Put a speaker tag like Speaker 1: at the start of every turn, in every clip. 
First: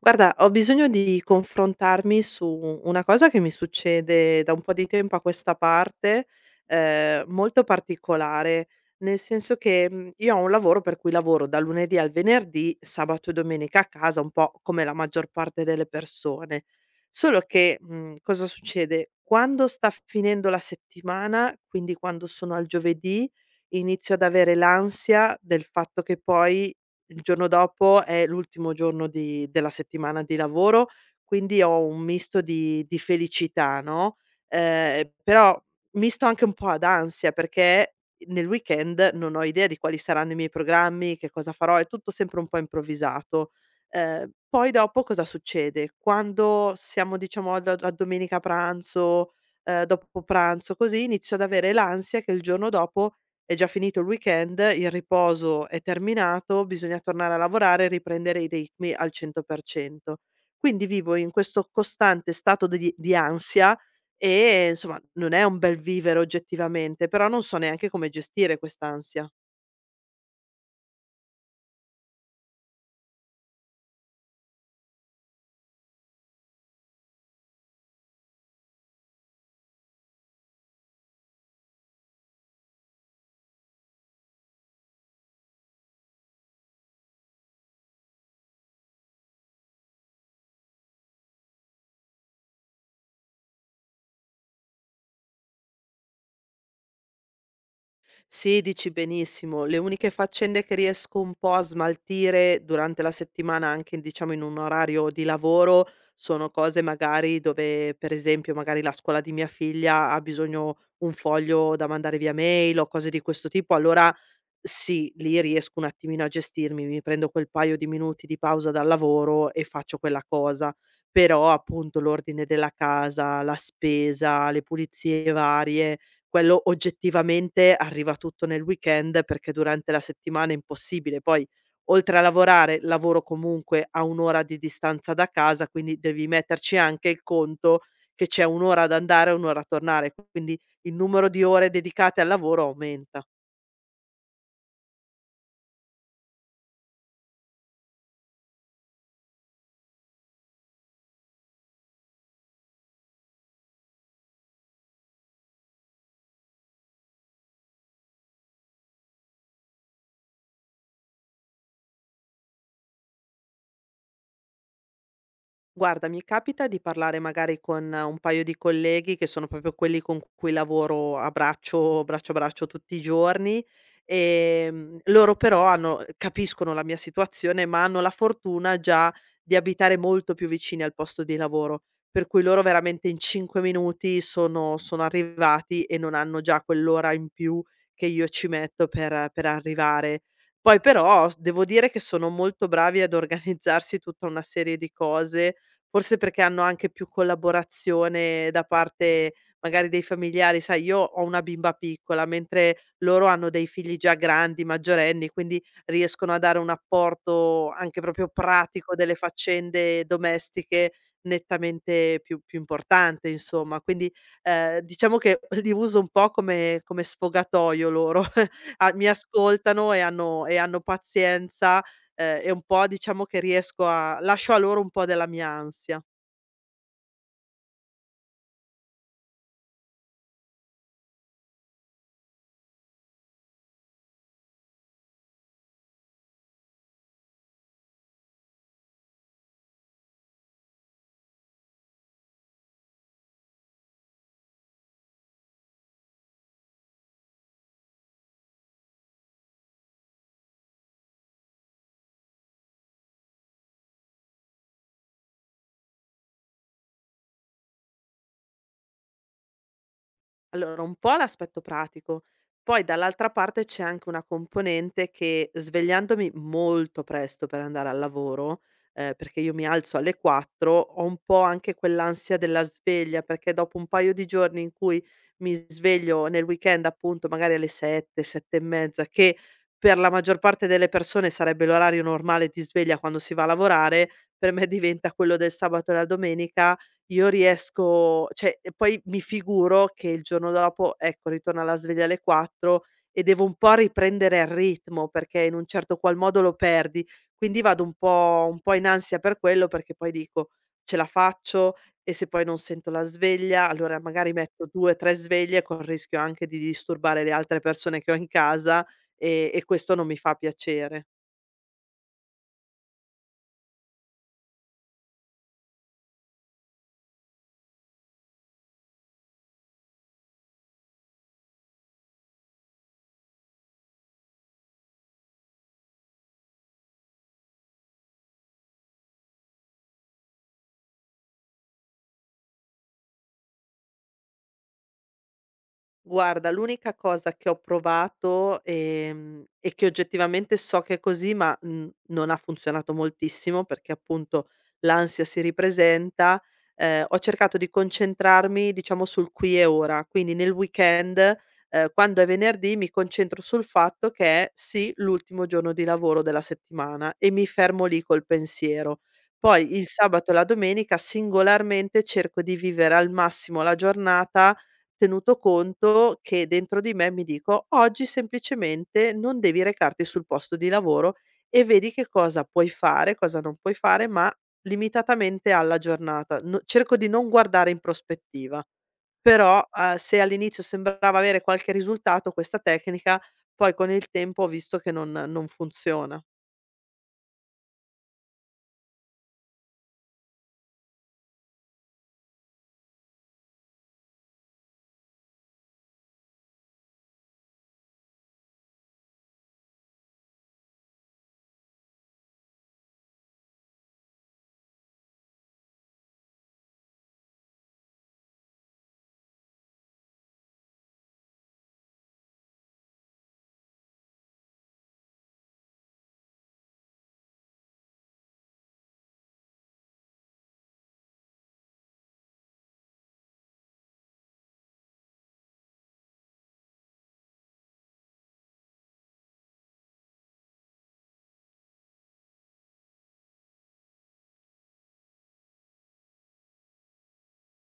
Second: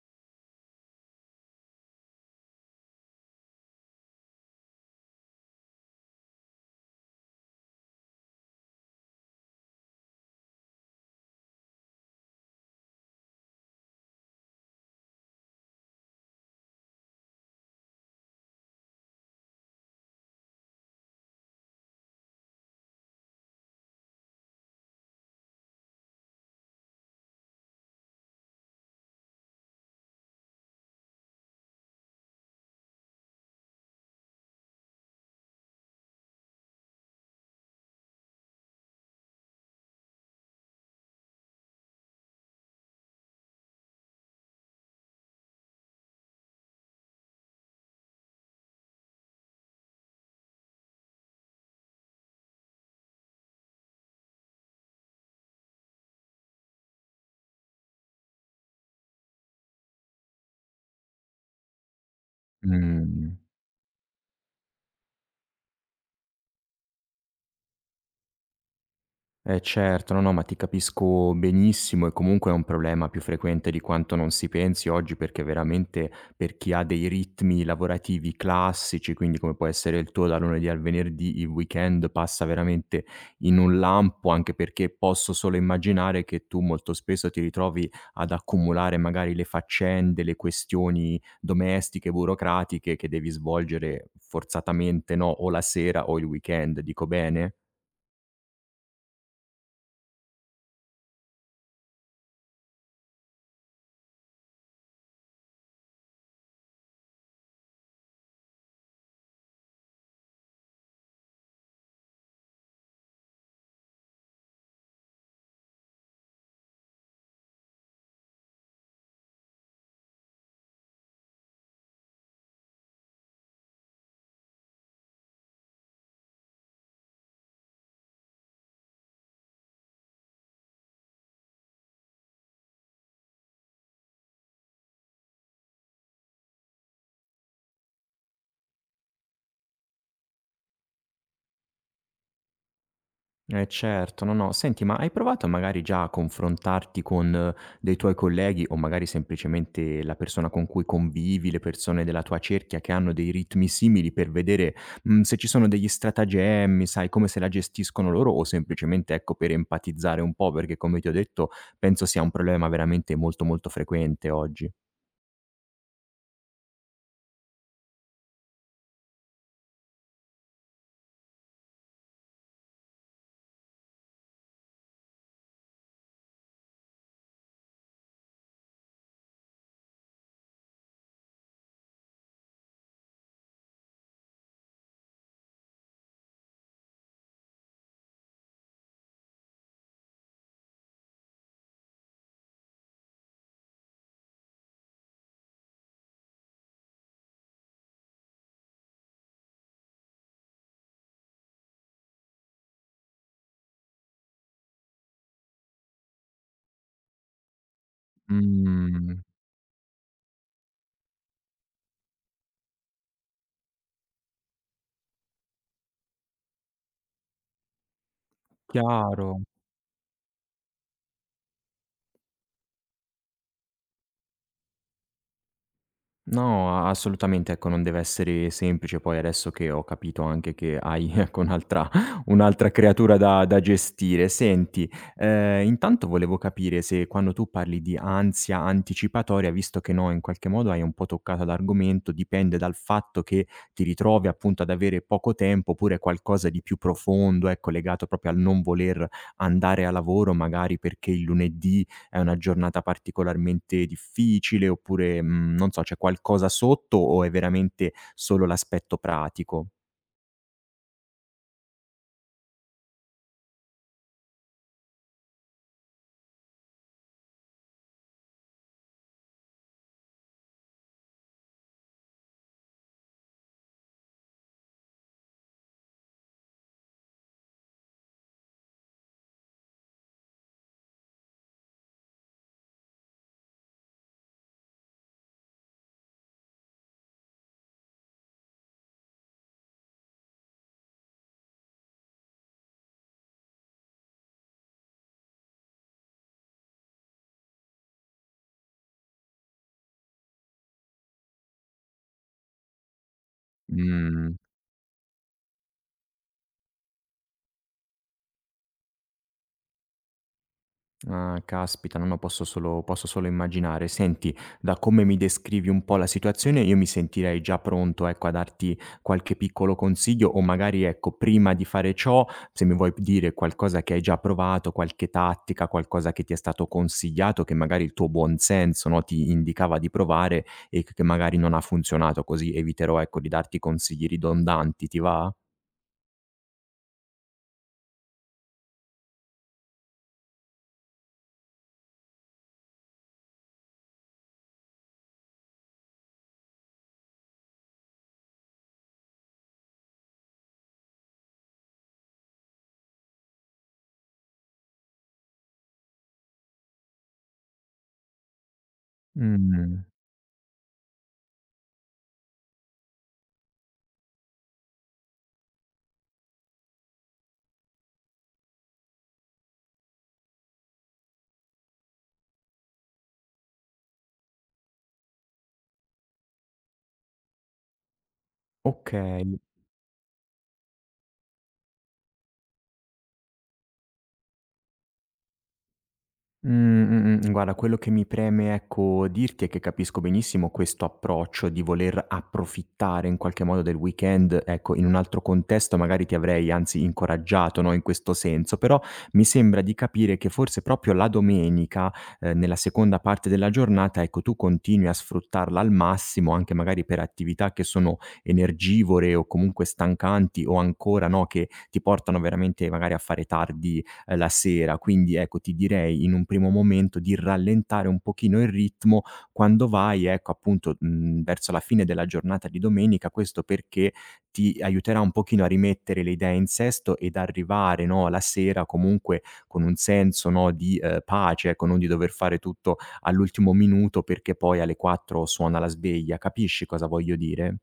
Speaker 1: Guarda, ho bisogno di confrontarmi su una cosa che mi succede da un po' di tempo a questa parte, molto particolare. Nel senso che, io ho un lavoro per cui lavoro da lunedì al venerdì, sabato e domenica a casa, un po' come la maggior parte delle persone. Solo che, cosa succede? Quando sta finendo la settimana, quindi quando sono al giovedì, inizio ad avere l'ansia del fatto che poi il giorno dopo è l'ultimo giorno di della settimana di lavoro, quindi ho un misto di felicità, no, però misto anche un po' ad ansia, perché nel weekend non ho idea di quali saranno i miei programmi, che cosa farò, è tutto sempre un po' improvvisato. Poi dopo cosa succede? Quando siamo diciamo ad a domenica pranzo, dopo pranzo così, inizio ad avere l'ansia che il giorno dopo è già finito il weekend, il riposo è terminato, bisogna tornare a lavorare e riprendere i ritmi al 100%. Quindi vivo in questo costante stato di
Speaker 2: Mh.
Speaker 1: ansia e, insomma, non è un bel vivere oggettivamente, però non so neanche come gestire quest'ansia.
Speaker 2: Eh certo, no, no, ma ti capisco benissimo e comunque è un problema più frequente di quanto non si pensi oggi, perché veramente per chi ha dei ritmi lavorativi classici, quindi come può essere il tuo, dal lunedì al venerdì, il weekend passa veramente in un lampo, anche perché posso solo immaginare che tu molto spesso ti ritrovi ad accumulare magari le faccende, le questioni domestiche, burocratiche che devi svolgere forzatamente, no, o la sera o il weekend, dico bene?
Speaker 1: Sì, dici benissimo. Le uniche faccende che riesco un po' a smaltire durante la settimana, anche diciamo in un orario di lavoro, sono cose magari dove, per esempio, magari la scuola di mia figlia ha bisogno un foglio da mandare via mail o cose di questo tipo. Allora sì, lì riesco un attimino a gestirmi, mi prendo quel paio di minuti di pausa dal lavoro e faccio quella cosa. Però appunto l'ordine della casa, la spesa, le pulizie varie, quello oggettivamente arriva tutto nel weekend perché durante la settimana è impossibile. Poi oltre a lavorare, lavoro comunque a un' ora di distanza da casa, quindi devi metterci anche il conto che c'è un' ora ad andare e un' ora a tornare, quindi il numero di ore dedicate al lavoro aumenta.
Speaker 2: Eh certo, no, no. Senti, ma hai provato magari già a confrontarti con dei tuoi colleghi o magari semplicemente la persona con cui convivi, le persone della tua cerchia che hanno dei ritmi simili per vedere, se ci sono degli stratagemmi, sai, come se la gestiscono loro o semplicemente, ecco, per empatizzare un po', perché come ti ho detto penso sia un problema veramente molto, molto frequente oggi.
Speaker 1: Guarda, mi capita di parlare magari con un paio di colleghi che sono proprio quelli con cui lavoro a braccio a braccio tutti i giorni, loro però hanno capiscono la mia situazione, ma hanno la fortuna già di abitare molto più vicini al posto di lavoro, per cui loro veramente in 5 minuti sono arrivati e non hanno già quell'ora in più che io ci metto per arrivare. Poi però s devo dire che sono molto bravi ad organizzarsi tutta una serie di cose. Forse perché hanno anche più collaborazione da parte magari dei familiari, sai io ho una bimba piccola, mentre loro hanno dei figli già grandi, maggiorenni, quindi riescono a dare un apporto anche proprio pratico delle
Speaker 2: Mh,
Speaker 1: faccende domestiche nettamente più importante insomma. Quindi, diciamo che li uso un po' come sfogatoio loro. A mi
Speaker 2: chiaro.
Speaker 1: ascoltano e hanno pazienza e un po' diciamo che riesco a lascio a loro un po' della mia ansia.
Speaker 2: No, a assolutamente, ecco, non deve essere semplice. Poi adesso che ho capito anche che hai ecco un'altra un'altra creatura da gestire. Senti, intanto volevo capire se quando tu parli di ansia anticipatoria, visto che, no, in qualche modo hai un po' toccato l'argomento, dipende dal fatto che ti ritrovi appunto ad avere poco tempo, oppure qualcosa di più profondo, ecco, legato proprio al non voler andare a lavoro magari perché il lunedì è una giornata particolarmente difficile oppure, non so, c'è qualcosa sotto o è veramente solo l'aspetto pratico?
Speaker 1: Allora, un po' l'aspetto pratico, poi dall'altra parte c'è anche una componente che svegliandomi molto presto per andare al lavoro, perché io mi alzo alle 4, ho un po' anche quell'ansia della sveglia, perché dopo un paio di giorni in cui mi sveglio nel weekend appunto magari alle 7, 7 e mezza, che per la maggior parte delle persone sarebbe l'orario normale di sveglia quando si va a lavorare, per me diventa quello del sabato e la domenica io riesco cioè, e poi mi figuro che il giorno dopo, ecco, ritorna la sveglia alle 4 e devo un po' riprendere il ritmo, perché in un certo qual modo lo perdi. Quindi vado un po' in ansia per quello, perché poi dico: "Ce la faccio?" E se poi non sento la sveglia, allora magari
Speaker 2: Mhmm
Speaker 1: metto 2, 3 sveglie, col rischio anche di disturbare le altre persone che ho in casa, e questo non mi fa piacere.
Speaker 2: Ah, caspita, no, no, posso solo immaginare. Senti, da come mi descrivi un po' la situazione, io mi sentirei già pronto, ecco, a darti qualche piccolo consiglio o magari, ecco, prima di fare ciò, se mi vuoi dire qualcosa che hai già provato, qualche tattica, qualcosa che ti è stato consigliato, che magari il tuo buon senso, no, ti indicava di provare e che magari non ha funzionato, così eviterò, ecco, di darti consigli ridondanti, ti va?
Speaker 1: Guarda, l'unica cosa che ho provato, e che oggettivamente so che è così, ma, non ha funzionato moltissimo perché appunto l'ansia si ripresenta, ho cercato di concentrarmi diciamo sul qui e ora. Quindi nel weekend, quando è venerdì mi concentro sul fatto che è, sì, l'ultimo giorno di lavoro della settimana e mi fermo lì col pensiero. Poi
Speaker 2: Mh,
Speaker 1: il sabato e la domenica singolarmente cerco di vivere al massimo la giornata. Tenuto conto che dentro di me mi dico: "Oggi semplicemente non devi recarti sul posto di lavoro e vedi che cosa puoi fare, cosa non puoi fare, ma limitatamente alla giornata." No, cerco di non guardare in prospettiva,
Speaker 2: okay.
Speaker 1: però, se all'inizio sembrava avere qualche risultato questa tecnica, poi con il tempo ho visto che non funziona.
Speaker 2: Mh-mh. Guarda, quello che mi preme, ecco, dirti è che capisco benissimo questo approccio di voler approfittare in qualche modo del weekend. Ecco, in un altro contesto magari ti avrei anzi incoraggiato, no, in questo senso, però mi sembra di capire che forse proprio la domenica, nella seconda parte della giornata, ecco, tu continui a sfruttarla al massimo, anche magari per attività che sono energivore o comunque stancanti o ancora, no, che ti portano veramente magari a fare tardi la sera. Quindi ecco, ti direi in un primo momento di rallentare un pochino il ritmo quando vai, ecco, appunto, verso la fine della giornata di domenica, questo perché ti aiuterà un pochino a rimettere le idee in sesto ed arrivare, no, la sera comunque con un senso, no, di, pace, ecco, non di dover fare tutto all'ultimo minuto perché poi alle 4 suona la sveglia. Capisci cosa voglio dire?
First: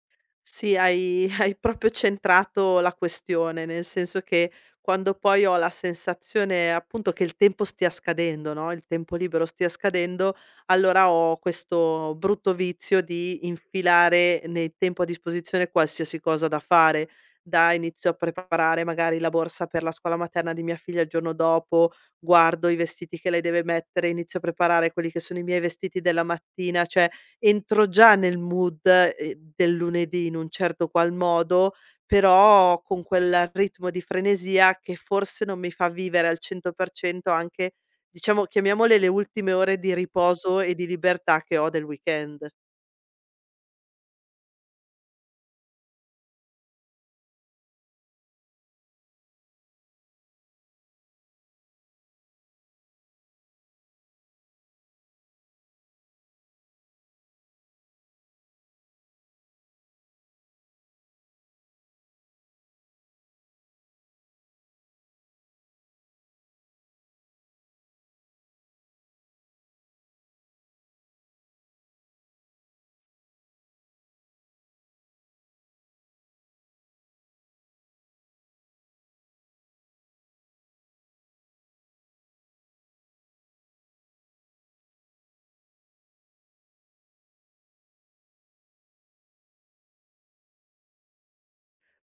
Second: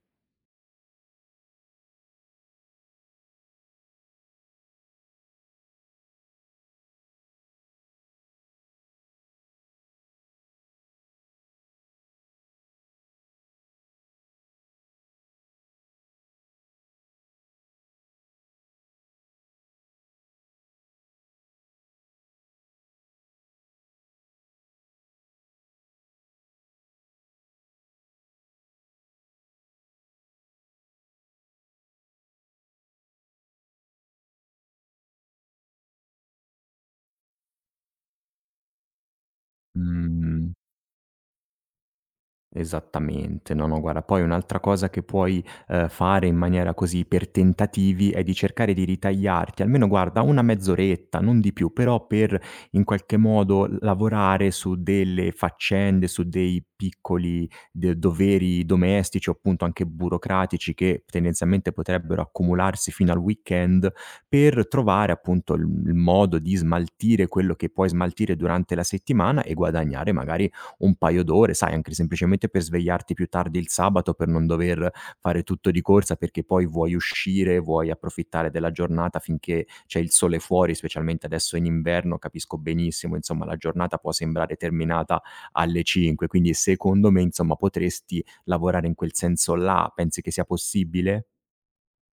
Speaker 1: Sì, hai hai proprio centrato la questione, nel senso che quando poi ho la sensazione appunto che il tempo stia scadendo, no, il tempo libero stia scadendo, allora ho questo brutto vizio di infilare nel tempo a disposizione qualsiasi cosa da fare. Da inizio a preparare magari la borsa per la scuola materna di mia figlia il giorno dopo, guardo i vestiti che lei deve mettere, inizio a preparare quelli che sono i miei vestiti della mattina, cioè entro già nel mood, del lunedì in un certo qual modo, però con quel ritmo di frenesia che forse non mi fa vivere al 100% anche, diciamo, chiamiamole le ultime ore di
Speaker 2: Mh.
Speaker 1: riposo e di libertà che ho del weekend.
Speaker 2: Esattamente. No, no, guarda, poi un'altra cosa che puoi, fare in maniera così per tentativi è di cercare di ritagliarti almeno guarda una mezz'oretta, non di più, però per in qualche modo l lavorare su delle faccende, su dei piccoli de doveri domestici o appunto anche burocratici che tendenzialmente potrebbero accumularsi fino al weekend, per trovare appunto il modo di smaltire quello che puoi smaltire durante la settimana e guadagnare magari un paio d'ore, sai, anche semplicemente per svegliarti più tardi il sabato, per non dover fare tutto di corsa, perché poi vuoi uscire, vuoi approfittare della giornata finché c'è il sole fuori, specialmente adesso in inverno, capisco benissimo, insomma, la giornata può sembrare terminata alle 5, quindi secondo me, insomma, potresti lavorare in quel senso là. Pensi che sia possibile?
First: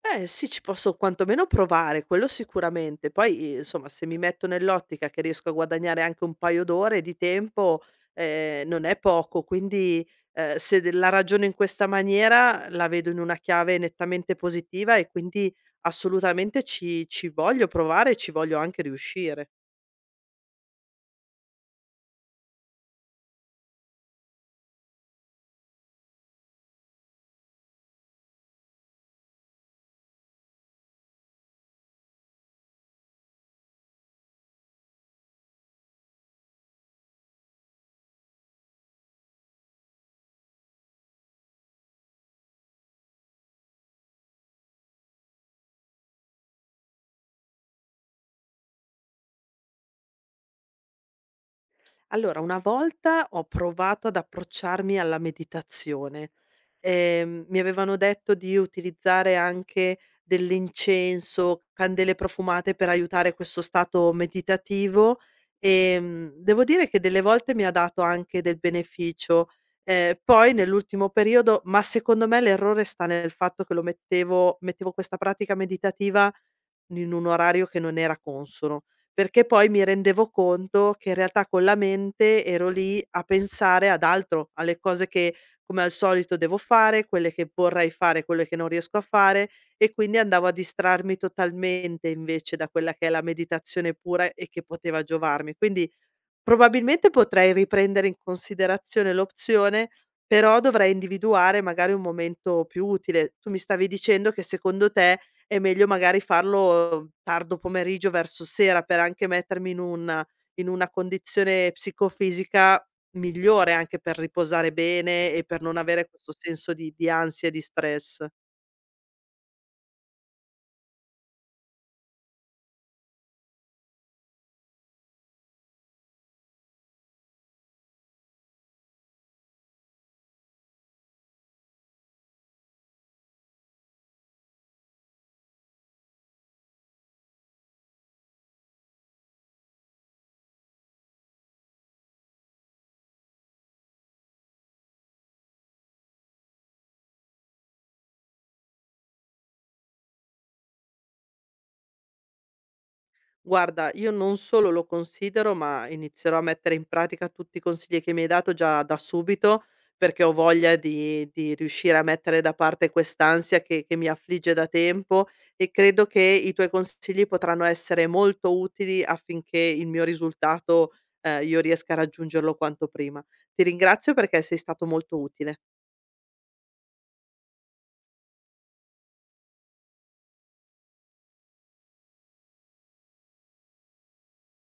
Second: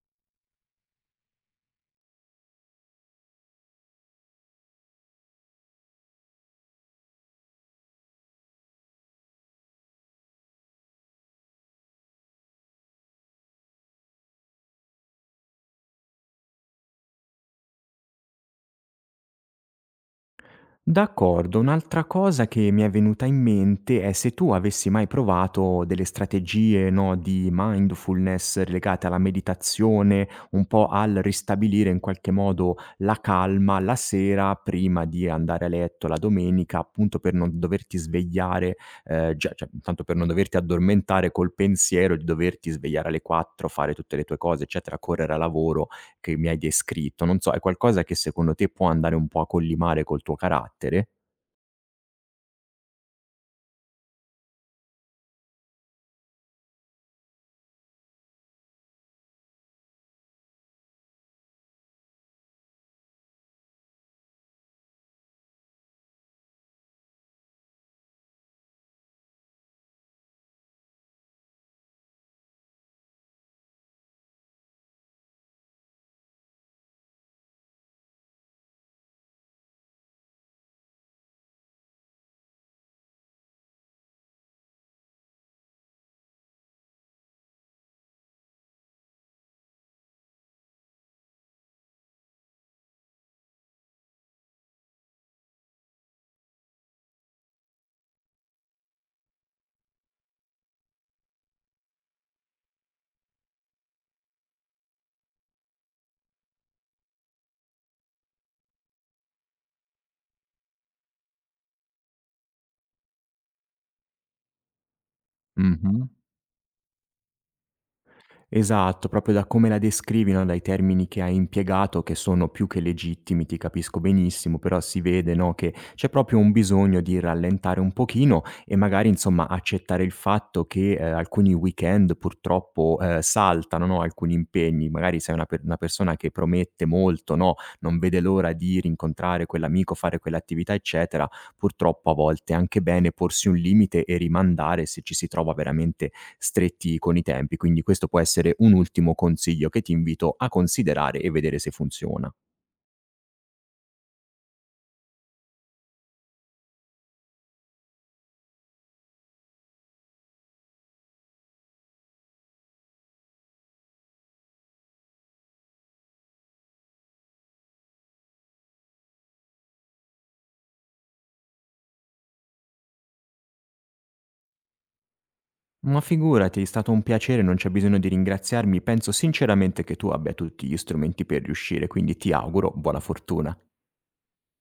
Speaker 1: Eh sì, ci posso quantomeno provare, quello sicuramente. Poi, insomma, se mi metto nell'ottica che riesco a guadagnare anche un paio d'ore di tempo, non è poco. Quindi, se de la ragiono in questa maniera, la vedo in una chiave nettamente positiva e quindi assolutamente ci voglio provare e ci voglio anche riuscire.
Speaker 2: D'accordo, un'altra cosa che mi è venuta in mente è se tu avessi mai provato delle strategie, no, di mindfulness legate alla meditazione, un po' al ristabilire in qualche modo la calma la sera prima di andare a letto la domenica, appunto per non doverti svegliare, già cioè tanto per non doverti addormentare col pensiero di doverti svegliare alle 4, fare tutte le tue cose, eccetera, correre a lavoro che mi hai descritto, non so, è qualcosa che secondo te può andare un po' a collimare col tuo carattere?
Speaker 1: Allora, una volta ho provato ad approcciarmi alla meditazione. Mi avevano detto di utilizzare anche dell'incenso, candele profumate per aiutare questo stato meditativo, devo dire che delle volte mi ha dato anche del beneficio. Poi nell'ultimo periodo, ma secondo me l'errore sta nel fatto che lo mettevo questa pratica meditativa in un orario che non era consono, perché poi mi rendevo conto che in realtà con la mente ero lì a pensare ad altro, alle cose che come al solito devo fare, quelle che vorrei fare, quelle che non riesco a fare e quindi andavo a distrarmi totalmente invece da quella che è la meditazione pura e che poteva giovarmi. Quindi probabilmente potrei riprendere in considerazione l'opzione, però dovrei individuare magari un momento più utile. Tu mi stavi dicendo che secondo te è meglio magari farlo tardo pomeriggio verso sera per anche mettermi in un in una condizione psicofisica migliore, anche per riposare bene e per non avere
Speaker 2: Mh-mh.
Speaker 1: questo senso di ansia e di stress.
Speaker 2: Esatto, proprio da come la descrivi, no, dai termini che hai impiegato che sono più che legittimi, ti capisco benissimo, però si vede, no, che c'è proprio un bisogno di rallentare un pochino e magari, insomma, accettare il fatto che, alcuni weekend purtroppo, saltano, no, alcuni impegni. Magari sei una per una persona che promette molto, no, non vede l'ora di rincontrare quell'amico, fare quell'attività, eccetera. Purtroppo a volte è anche bene porsi un limite e rimandare se ci si trova veramente stretti con i tempi, quindi questo può essere un ultimo consiglio che ti invito a considerare e vedere se funziona.
Speaker 1: Guarda, io non solo lo considero, ma inizierò a mettere in pratica tutti i consigli che mi hai dato già da subito, perché ho voglia di riuscire a mettere da parte quest'ansia che mi affligge da tempo e credo che i tuoi consigli potranno essere molto utili affinché il mio risultato, io riesca a raggiungerlo quanto prima. Ti ringrazio perché sei stato molto utile.
Speaker 2: Ma figurati, è stato un piacere, non c'è bisogno di ringraziarmi, penso sinceramente che tu abbia tutti gli strumenti per riuscire, quindi ti auguro buona fortuna.